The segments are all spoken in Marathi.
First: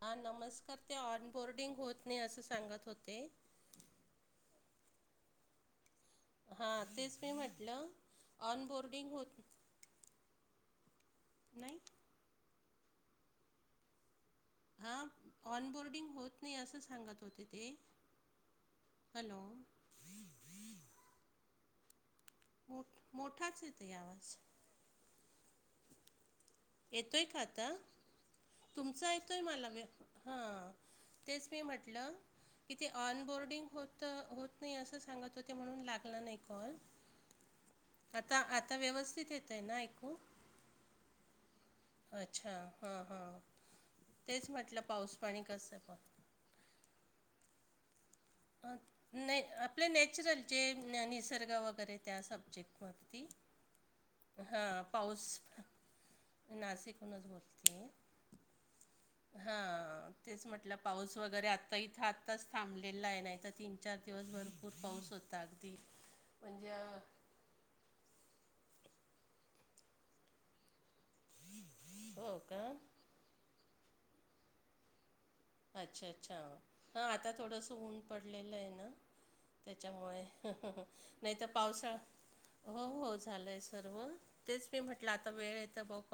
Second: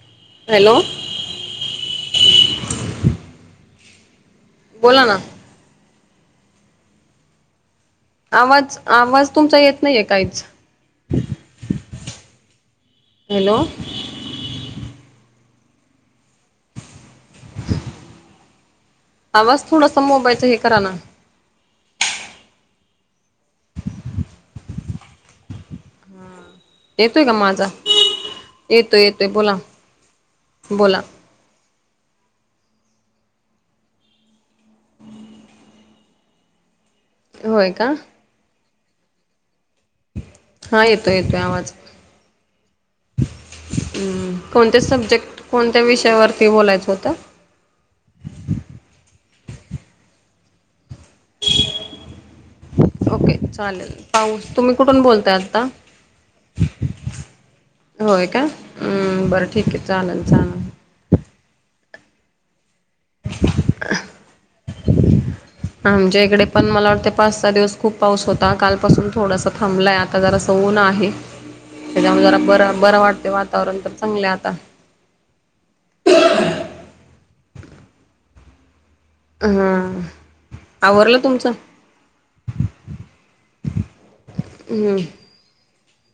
हा हॅलो नमस्कार ते ऑनबोर्डिंग होत नाही असं सांगत होते. बोला ना. हा तेच मी म्हटलं. आवाज ऑनबोर्डिंग आवाज होत तुमचा येत नाहीये काहीच. नाही हॅलो हा ऑनबोर्डिंग होत नाही असं सांगत होते ते हॅलो. आवाज थोडासा मोबाईलचा हे करा ना मोठ मोठाच येतय आवाज येतोय का आता तुमचा येतोय मला व हां बोला तेच मी म्हटलं. कि ते ऑनबोर्डिंग होत होत नाही असं सांगत होते म्हणून लागला नाही कॉल. होय का? आता आता व्यवस्थित येत आहे ना ऐकू? हा येतोय येतोय आवाज. अच्छा हा हा. हम् कोणत्या सब्जेक्ट कसं कोणत्या पण विषयावरती बोलायचं होतं? न आपले नॅचरल जे निसर्ग वगैरे त्या सब्जेक्ट वरती. ओके चालेल पाऊस हा तुम्ही कुठून पाऊस. बोलताय आत्ता मी नाशिकहूनच बोलते. होय का बरं हा ठीक आहे चालेल तेच चालेल म्हटलं. पाऊस वगैरे आता इथं आत्ताच थांबलेला आहे. नाही तर तीन चार दिवस भरपूर पाऊस होता अगदी. आमच्या इकडे पण म्हणजे? मला अ् वाटते पाच सहा दिवस खूप पाऊस होता. कालपासून थोडंस थांबला आहे. आता जरास उन आहे. त्याच्यामुळे हो जरा का बर बरं वाटते वातावरण तर चांगलं हाय आता. अच्छा! अच्छा! हा आता थोडंस ऊन पडलेलं आहे ना. हा त्याच्यामुळे ह ह ह आवरलं नाही तर तुमचं पावसाळा हो हो झालंय सर्व. तेच मी हम्म म्हटलं आता वेळ आहे तर बघू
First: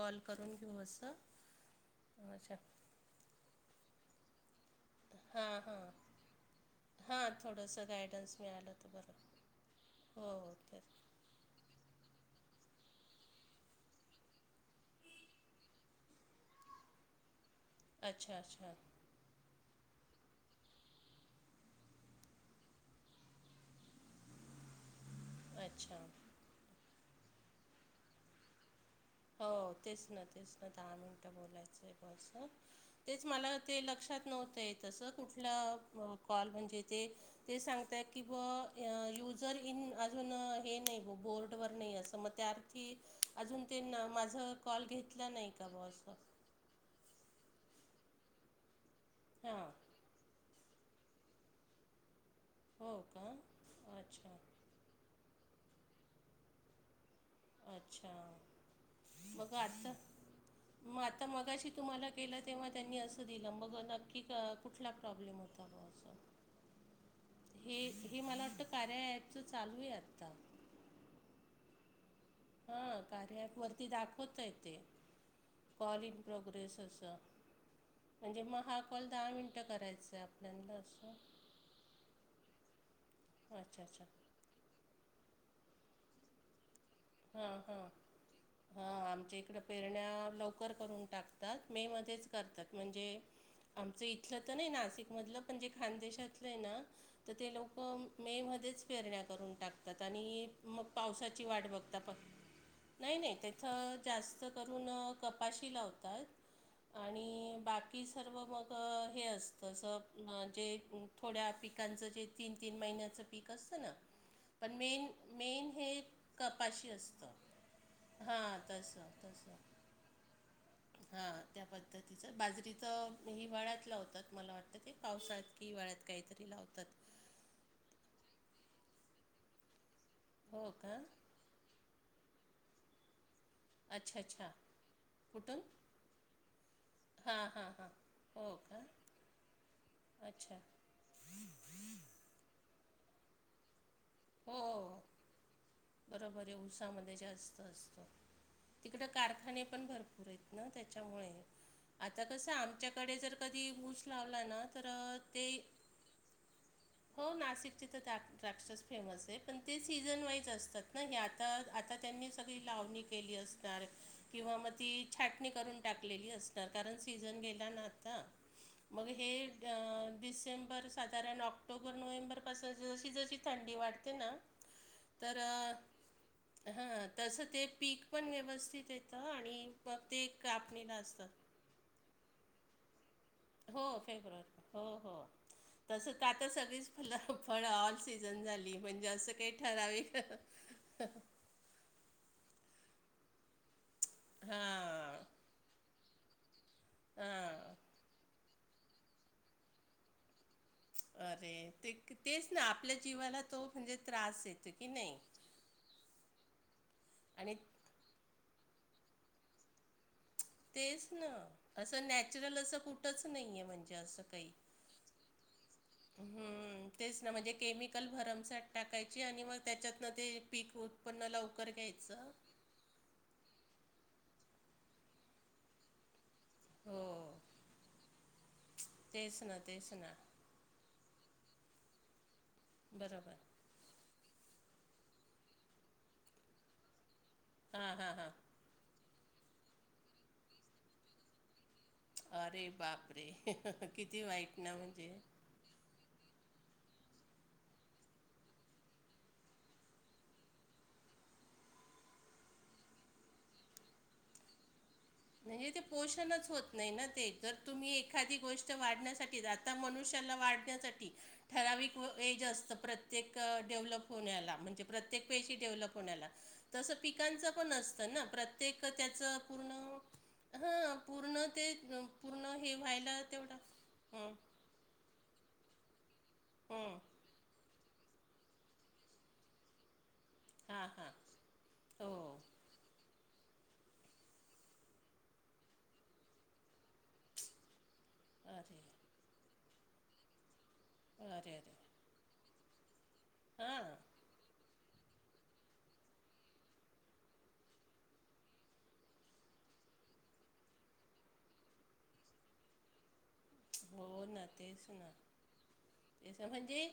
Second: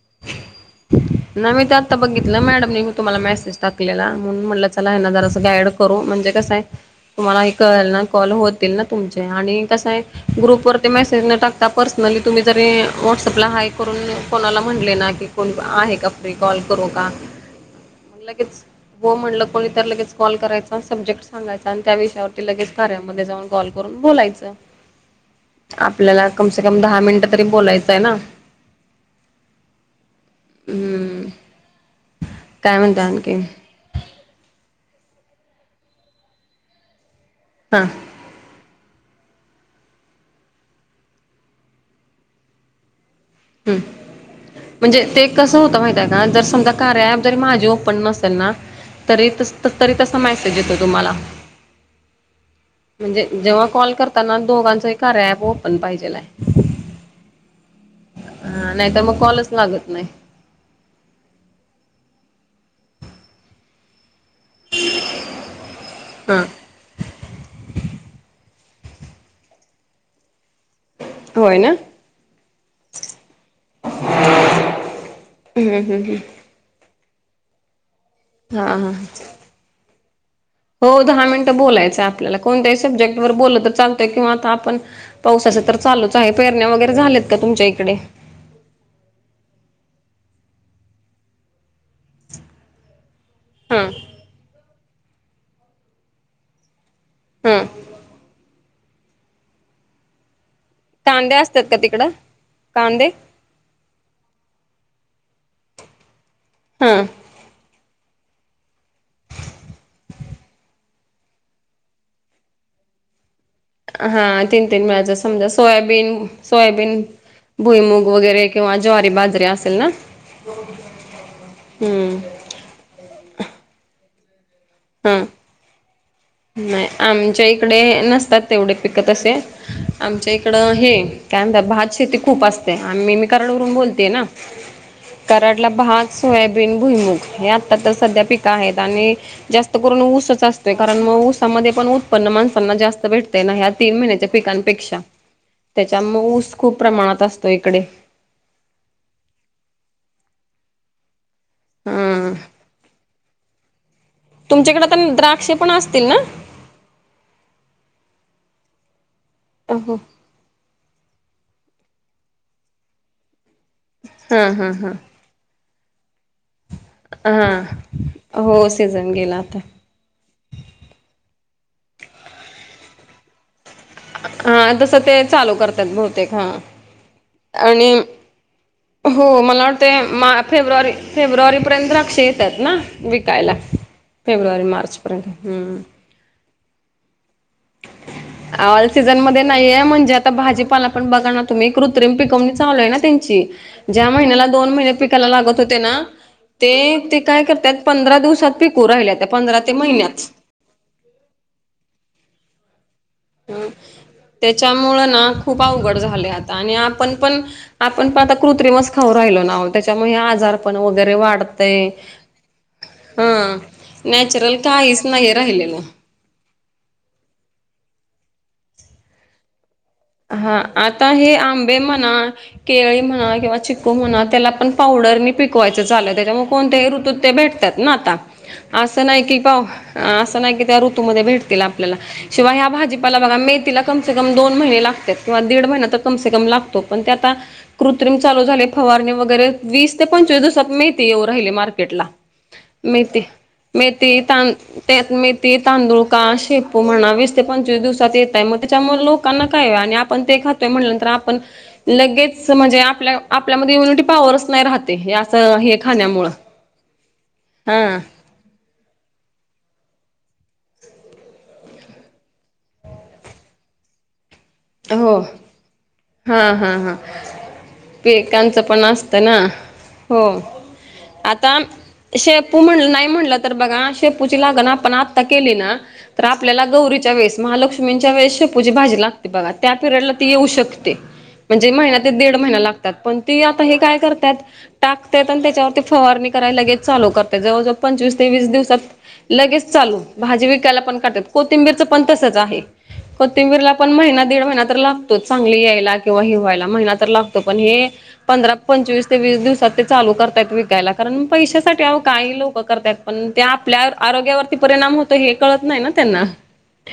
ना मी ते आता बघितलं. अच्छा मॅडमने तुम्हाला मेसेज टाकलेला म्हणून म्हटलं त्याला ये ना जरा असं हां गाईड हां करू. म्हणजे कसं आहे हां तुम्हाला ही थोडंसं कळेल ना कॉल गायडन्स मिळालं होतील ना तर बरं तुमचे हो आणि कस आहे हो ग्रुप वरती तेच मेस् न टाकता पर्सनली तुम्ही जरी वटसअपला हाय करून कोना- म्हटले ना की कोणी आहे का फ्री? कॉल करू का? अच्छा लगेच अच्छा व म्हटलं कोणी तर लगेच कॉल करायचा आणि सब्जेक्ट सांगायचा आणि त्या विषयावरती लगेच कार्यामध्ये जाऊन कॉल करून बोलायचं. अच्छा आपल्याला कमसे कम दहा मिनिट तरी बोलायचं आहे ना. हो तेच ना तेच ना दहा हम्म मिनटं बोलायचं आहे. बसं काय म्हणता तेच आणखी मला ते लक्षात नव्हतय तस कुठला कॉल म्हणजे ते ते हा सांगता ये की ब युजर इन अजून हे नाही मग बोर्डवर नाही असं मग त्यार्थी अजून हम्म ते न माझ कॉल म्हणजे ते घेतला नाही कसं का होतं माहित बास आहे का जर समजा कार्या अँप जरी माझे ओपन नसेल ना तरी हां तरी तसा मेसेज येतो तुम्हाला. हो म्हणजे का जेव्हा कॉल अच्छा करताना दोघांचं कारया ऍप ओपन पाहिजेला आहे. अच्छा! हा नाहीतर कॉलच मग लागत आता नाही मग आता मगाशी तुम्हाला केलं तेव्हा त्यांनी असं दिलं मग की क कुठला प्रॉब्लेम होता भावाचा. हा हे हे मला वाटतं कार्या अँपच चालू आहे आता. होय ना. हा कार्या अँपवरती दाखवत य ते. हम्म कॉल इन प्रोग्रेस असं. म्हणजे मग हा कॉल दहा मिनटं करायचा आहे आपल्याला हो असं दहा मिनटं बोलायचंय आपल्याला कोणत्याही सब्जेक्ट वर बोललं तर अच्छा अच्छा चालतय किवा आता आपण- पावसाच तर चालूच आहे. पेरण्या वगैरे झाल्यात का हां तुमच्या हां इकडे? हा आमच्या इकडं पेरण्या लवकर करून टाकतात. मे मध्येच करतात. म्हणजे हा आमचं इथलं तर नाही नाशिकमधलं पण जे खानदेशातलं आहे ना तर ते हं लोक मे मध्येच पेरण्या करून टाकतात आणि मग कांदे पावसाची असतात वाट का बघ तिकडं कांदे नाही नाही, त्याच जास्त करून कपाशी लावतात. हं आणि बाकी की सर्व मग हे असतं. असं जे थोड्या पिकांचं जे तीन तीन महिन्याचं पीक असत ना. हा तीन पण तीन मेन वेळाचं समजा मेन हे सोयाबीन पाशी सोयाबीन असतं. भुईमूग वगैरे हां किंवा ज्वारी तसं. बाजरी तसं. असेल ना हा. त्या हम्म पद्धतीचं बाजरीचं हिवाळ्यात लावतात मला वाटतं ते हा पावसात की हिवाळ्यात काहीतरी लावतात. नाही आमच्या इकडे नसतात तेवढे पिकं तसे, आमच्या हो इकडं का हे काय म्हणताय, भात शेती खूप असते आणि मी कराडवरून बोलतेये अच्छा ना. अच्छा कुठून कराडला भात, सोयाबीन, भुईमुख हां हे हां आत्ता हां तर सध्या पिकं हो आहेत का आणि जास्त करून ऊसच अच्छा असतोय का मग ऊसामध्ये पण उत्पन्न माणसांना जास्त भेटतय ना, ह्या तीन महिन्याच्या हो पिकांपेक्षा. हो त्याच्यामुळे बरोबर आहे ऊस खूप प्रमाणात असतो इकडे. तिकड कारखाने पण भरपूर आहेत ना त्याच्यामुळे, आता हा कसं आमच्या कडे जर कधी ऊस लावला ना, तुमच्याकडे तर आता ते द्राक्षे पण असतील ना हो नाशिकची तर द्राक्षच फेमस आहे. पण ते हो सीझन वाईज अस तात ना, हे आता आता त्यांनी सगळी लावणी केली असणार हां किंवा मग हां हां ती छाटणी करून टाकलेली अस ता. कारण सीजन गेला ना आता, हां हो मग सीझन हे गेला आता अ डिसेंबर ता साधारण ऑक्टोबर, नोव्हेंबरपासून जशी जशी थंडी वाढते ना हा तस ते च तर चालू अं, करत्यात बहुतेक हा, हां तसं ते आणि पीक पण व्यवस्थित हो येतं आणि मला वाट ते मग मा फेब्रुवारी, कापणीला असतं फेब्रुवारी पर्यंत द्राक्ष येत्यात ना, ते विकायला हो फेब्रुवारी, हो हो मार्चपर्यंत हू. तसं आता सगळीच म्हणलं फळ ऑल सीझन झाली ऑल म्हणजे सीझन असं मध्ये काही नाहीये म्हणजे ठराविक आता भाजीपाला पण बघा ना तुम्ही कृत्रिम पिकवणी चालू हाय ना त्यांची, ज्या महिन्याला दोन महिने हां पिकाला लागत होते ना ते, ते काय करत्यात, हां पंधरा दिवसात पिकू राहिल्यात त्या पंधरा ते महिन्यात. अरे ते तेच ना, आपल्या जीवाला जो म्हणजे त्रास येतो की त्याच्यामुळं नाही ना खूप अवघड झाले आता आणि आपण पण, आणि आपण पण आता कृत्रिमच खाऊ राहिलो ना त्याच्यामुळे हे आजारपण तेच वगैरे ना वाढतय, असं नॅचरल असं कुठंच हा. नाही आहे म्हणजे असं नॅचरल काहीच नाही राहिलेलं. हू तेच ना, म्हणजे केमिकल भरमसाट टाकायची आणि वर त्याच्यातनं ते हा पीक आता उत्पन्न हे लवकर आंबे म्हणा घ्यायचं केळी म्हणा किंवा चिकू म्हणा त्याला पण पावडरनी पिकवायचं चाललंय त्याज्यामु कोणत्याही हो ऋतुत ते भेटतात ना आता, आस नाही की तेच ना कवा, तेच ना आ असं को नाही की त्या ऋतूमध्ये भेटतील आपल्याला, शिवाय हा भाजीपाला बरोबर बघा, मेथिला कम से कम दोन महिने लागतात. किंवा दीड महिना तर कम से कम लागतो पण ते आता हां हां कृत्रिम हां चालू झाले फवारणी वगैरे, वीस ते पंचवीस दिवसात मेथी येऊ राहिली मार्केटला. अरे मेथी, बापरे मेथी किती तान वाईट ना म्हणजे त्यात मेथ ते तांदुळ का शेपू म्हणा, वीस ते पंचवीस दिवसात येतय, मग त्याच्यामुळे लोकांना काय आणि आपण ते खातोय म्हणल्यांतर आपण लगेच म्हणजे आपल्या, आपल्यामध्ये इम्युनिटी पॉवरच नाही राहतय हे असं म्हणजे हे ते खाण्यामुळ. पोषणच होत नाही ना ते, जर तुम्ही एखादी गोष्ट वाढण्यासाठी जाता मनुष्याला वाढण्यासाठी ठराविक व एक एज असतं प्रत्येक अ डेव्हलप होण्याला. हो प्रत्येक पेशी डेव्हलप होण्याला, हा हा तसं हा पिकांचं पण असतं ना पिकांचं पण प्रत्येक अ त्य असतं च ना पूर्ण हो हां पूर्ण आता ते अं, पूर्ण शेपू हे म्हण नाही व्हायला म्हणलं तर तेवढा बघा हं, शेपूची लागन आपण आता आता केली ना तर आपल्याला हं. गौरीच्या वेळेस महालक्ष्मींच्या वेळेस शेपूची भाजी लागते. ती बघा त्या पिरियडला ती येऊ हां शकते. हां म्हणजे महिना ते हो दीड महिना लागत. पण ती आता हे काय करत्यात टाकत्यात आणि त्याच्यावरती फवारणी करायला लगेच चालू करत. जवळजवळ पंचवीस ते वीस अरे दिवसात लगेच चालू, भाजी विकायला पण काढत्यात, अरे अरे कोथिंबीरच पण तसच आहे, कोथिंबीरला हां पण महिना दीड महिना तर लागतोच, चांगली यायला किंवा हिरवा यला महिना तर लागतो, पण हे पंधरा, पंचवीस ते वीस दिवसात ते चालू करतायत विकायला, कारण पैशासाठी अहो काही लोक करत्यात. पण ते आपल्या हो ना आरोग्यावरती तेच परिणाम ना होतो हे कळत नाही ना त्यांना. तेच म्हणजे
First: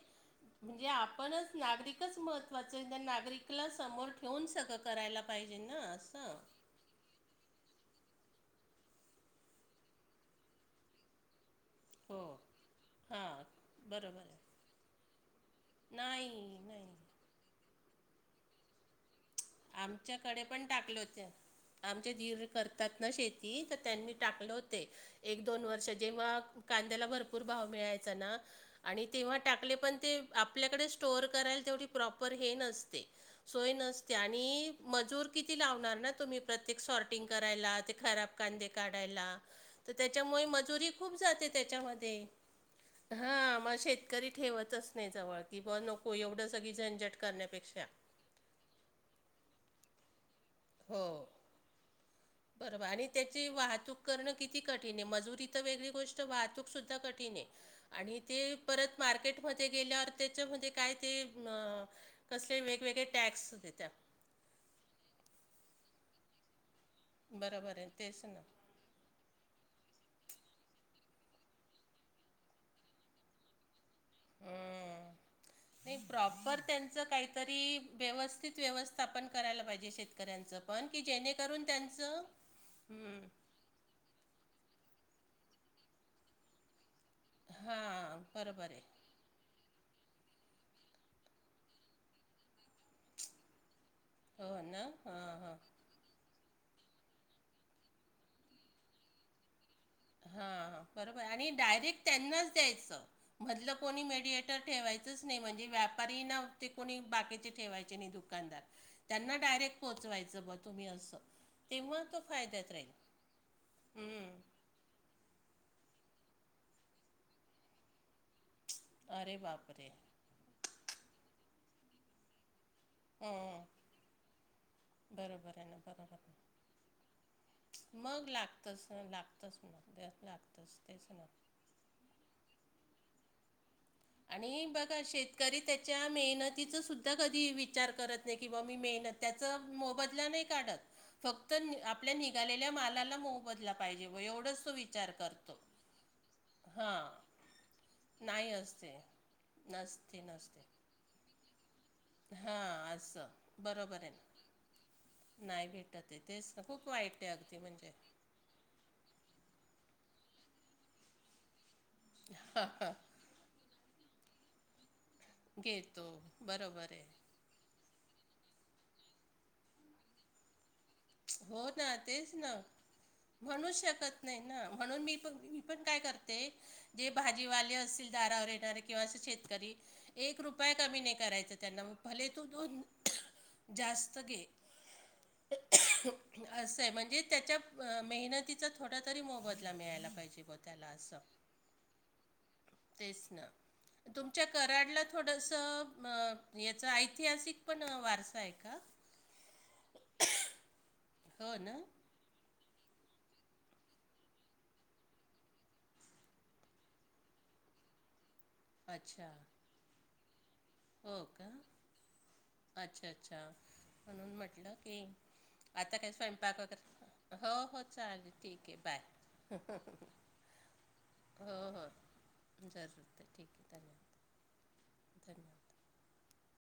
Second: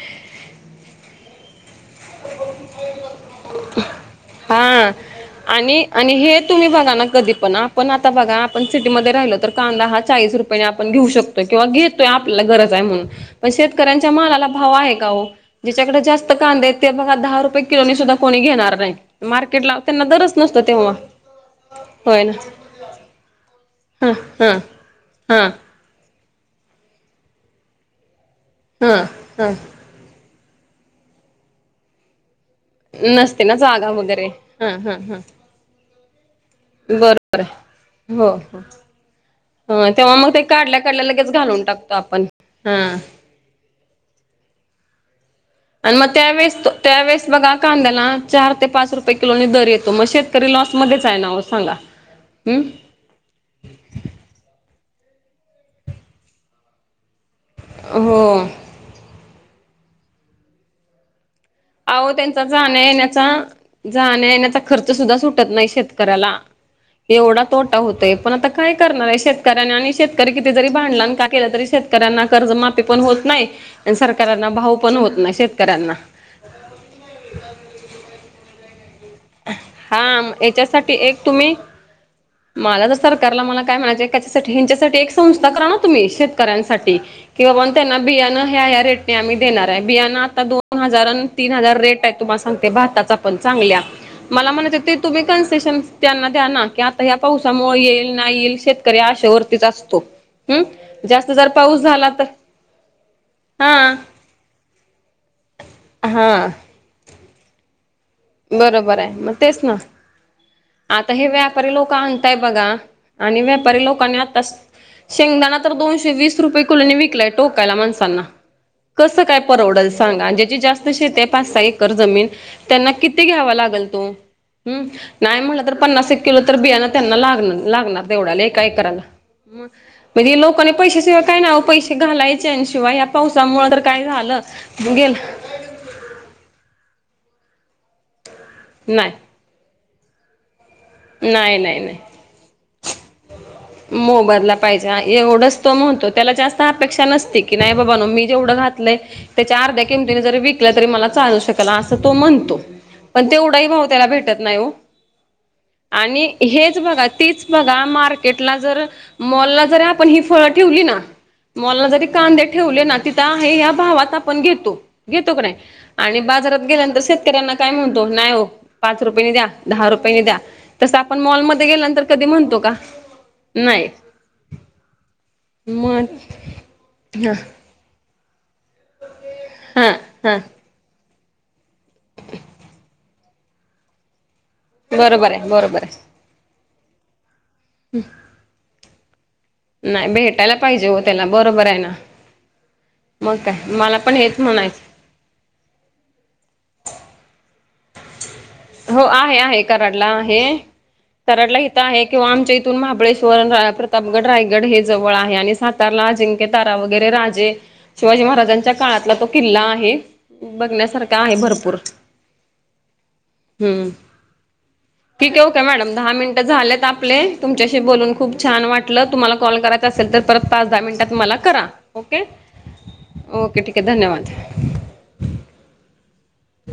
म्हणजे आपणच नागरिक तितकच महत्त्वाचं आहे त्या नागरिकला समोर ठेवून सगळं हा करायला पाहिजे ना आणि आणि असं. हे तुम्ही बघा ना कधी पण पण आता बघा आपण सिटीमध्ये राहिलं तर कांदा हा चाळीस रुपयाने आपण घेऊ शकतो. किंवा घेतोय हो आपल्याला गरज आहे म्हणून हां पण शेतकऱ्यांच्या बरोबर मालाला भाव आहे का ओ जिच्याकडे जास्त नाही कांदेे आहेत ते नाही बघा दहा रुपये किलोनी सुद्धा कोणी घेणार नाही मार आमच्याकडे पण टाकल होते. आमचे होय ना दीर करतात ना शेती तर हा त्यांनी हा टाकले होते. एक हा दोन वर्ष जेव्हा कांद्याला भरपूर भाव मिळायचा ना हा आणि तेव्हा हा टाकले पण ते आपल्याकडे स्टोअर करायला तेवढी प्रॉपर हे नसते ना सोय जागा नसते. वगैरे हा आणि हा हा मजूर किती लावणार ना तुम्ही प्रत्येक सॉर्टिंग बरोबर करायला ते आहे खराब हो कांदे काढायला हो तर तेव्हा मग ते त्याच्यामुळे काढल्या मजुरी काढल्या खूप लगेच जाते त्याची घालून टाकतो आपण त्याच्यामध्ये हा हा मग शेतकरी ठेवतच नाही जवळ की बुवा आणि मग नको एवढं त्यावेेळेस सगळी झंझट त्यावेेळेस बघा करण्यापेक्षा कांंद्याला चार ते पाच रुपये किलोनी दर येतो मग शेतकरी लॉसमध्येच आहे ना हो ओ सांगा हम्म बरोबर आणि त्याची वाहतूक करणं किती कठीण आहे मजुरी तरं वेगळी गोष्ट वाहतूकसुद्धा कठीण आहे. हो आणि ती परत मार्केटमध्ये गेल्यावर त्याच्यामध्ये काय ती अहो कसले वेगवेगळे टॅक्स देतात. जाण्यायेण्याचा खर्च सुद्धा सुटत नाही शेतकऱ्याला एवढा बरोबर तोटा आहे होतोय तेच पण ना आता काय करणार आहे शेत कर्यांना आणि शेतकरी किती जरी भांडला आणि काय केलं तरी शेतकऱ्यांना कर्जमाफी पण होत नाही आणि सर शेतकऱ्यांना भाव पण हम्म. होत नाही शेतकऱ्यांना नाही प्रॉपर त्यांचं काहीतरी व्यवस्थित व्यवस्थापन करायला पाहिजे हा शेतकऱ्यांच पण याच्यासाठी की एक तुम्ही जेणेकरून त्यांचं मला तर हम्म. सरकारला मला काय म्हणायचं त्याच्यासाठी ह्यांच्यासाठी एक संस्था करा ना तुम्ही शेतकऱ्यांसाठी कि बाबांनो त्यांना हां बियाणं ह्या बरोबर आहे ह्या रेट आम्ही देणार आहे बियाणं आता दोन हजार अन् तीन हजार रेट आहे तुम्हाला सांगते भाताचा पण चांगल्या मला हो म्हणायचं आहे ना ते तुम्ही हां हां कन्सेशन त्यांना द्या ना की आता ह्या पावसामुळे येईल नाही येईल शेतकरी आशेवरतीच असतो. हा हम्म बरोबर जास्त जर आणि पाऊस डायरेक्ट झाला तर त्यांनाच द्यायचं. मधलं हा कोणी मेडिएटर ठेवायचंच नाही म्हणजे व्यापारी हा ना ते कोणी बाकीचे ठेवायचे नाही दु दुकानदार बरोबर आहे मग त्यांना तेच ना डायरेक्ट पोचवायचं बा तुम्ही आता असं हे व्यापारी लोक तेव्हा तो आणताय फायद्यात बघा राहील. आणि व्यापारी लोकांनी हं. आताच शेंगदाना तर दोनशे वीस रुपये किलोनी विकलाय टोकायला माणसांना कसं अरे काय बापरे! परवडल सांगा ज्याची जास्त शेती आहे पाच सहा एकर जमीन त्यांना किती घ्यावा हं. लागल तो हम् नाही बरोबर म्हटलं आहे तर ना, पन्नास बरोबर एक आहे. किलो तर बियाणं त्यांना लाग लागणार मग तेवढ्याला एका लागतंच, एकराला ना, लागतंच मग म्हणजे लोकांनी लागतंच तेच पैसेसेवा काय ना पैसे हे घालायचे आणि शिवाय या पावसामुळे तर काय झालं नेल. त्या मेहनीतीचा सुद्धा कधी विचार करत नाही कि मी नाही मेहनत त्या मोबदला नाही काढत. फक्त नाही नाही नाही आपल्या निघालेल्या मालाला मोबदला पाहिजे मोबदला एवढंच तो पाहिजे विचार एवढंच करतो. तो म्हणतो त्याला जास्त हा अपेक्षा नसते की नाही बाबानो मी नाही जेवढं घात नाही असते. त्याच्या अर्ध्या नसते किमतीनं जरी नसते विकलं तरी मला चालू शकत त्याला असं तो म्हणतो हां असं पण तेवढाही भाव बरोबर त्याला आहे ना. भेटत नाही ओ नाही घेत आणि हेच बघा तीच बघा मार्क टला जर मॉलला जरी आपण ही फळं ठेवली ना मॉलला जरी कांदे ठेवले ना त या हाय भावात आपण घेतो घेतो का नाही घेतो आणि बाजारात बरोबर गेल्यानंतर आहे. शेतकऱ्यांना काय म्हणतो नाही हो पाच रुपयाेनी द्या दहा रुपयाेनी द्या तस आपण मॉलमध्येध्ये गेल्यानंतर कधी म्हणतो का म्हणू नाही शकत नाही ना म्हणून मी मी पण काय मग करते जे ह भाजीवाले असतील दारावर येणार किंवा अस शेतकरी हा हा एक रुपय उपाय कमी नाही करायच त्यांना मग फले तो दोन जास्त घे बरोबर आहे बरोबर आहे असं आहे म्हणजे त्याच्या मेहनतीचा थोडा तरी मोबत मिळाला नाही पाहिजे भेटायला ब त्याला हो असं बरोबर आहे ना तेच मग ना काय मला पण हेच तुमच्या म्हणायचं कराडला थोडस याचा ऐतिहासिक पण वारसा आहे का हो आहे आहे कराडला आहे हो कराडला ना इथं आहे किंवा आमच्या इथून महाबळेश्वर प्रतापगड रायगड हे जवळ आहे आणि सातारला अजिंका तारा वगैरे राजे शिवाजी महाराजांच्या काळातला तो अच्छा किल्ला आहे बघण्यासारखा हो आहे का भरपूर अच्छा अच्छा हम्म म्हणून म्हटलं की ठीक आहे ओके मॅडम आता काय दहा मिनिटं स्वयंपाक झालेत वगैरे हो तुमच्याशी हो बोलून चालेल खूप ठीक छान आहे बाय वाटलं तुम्हाला कॉल करायचं असेल तर परत पाच दहा मिनटात तुम्हाला हो करा हो ओके ओके ठीक आहे धन्यवाद धन्यवाद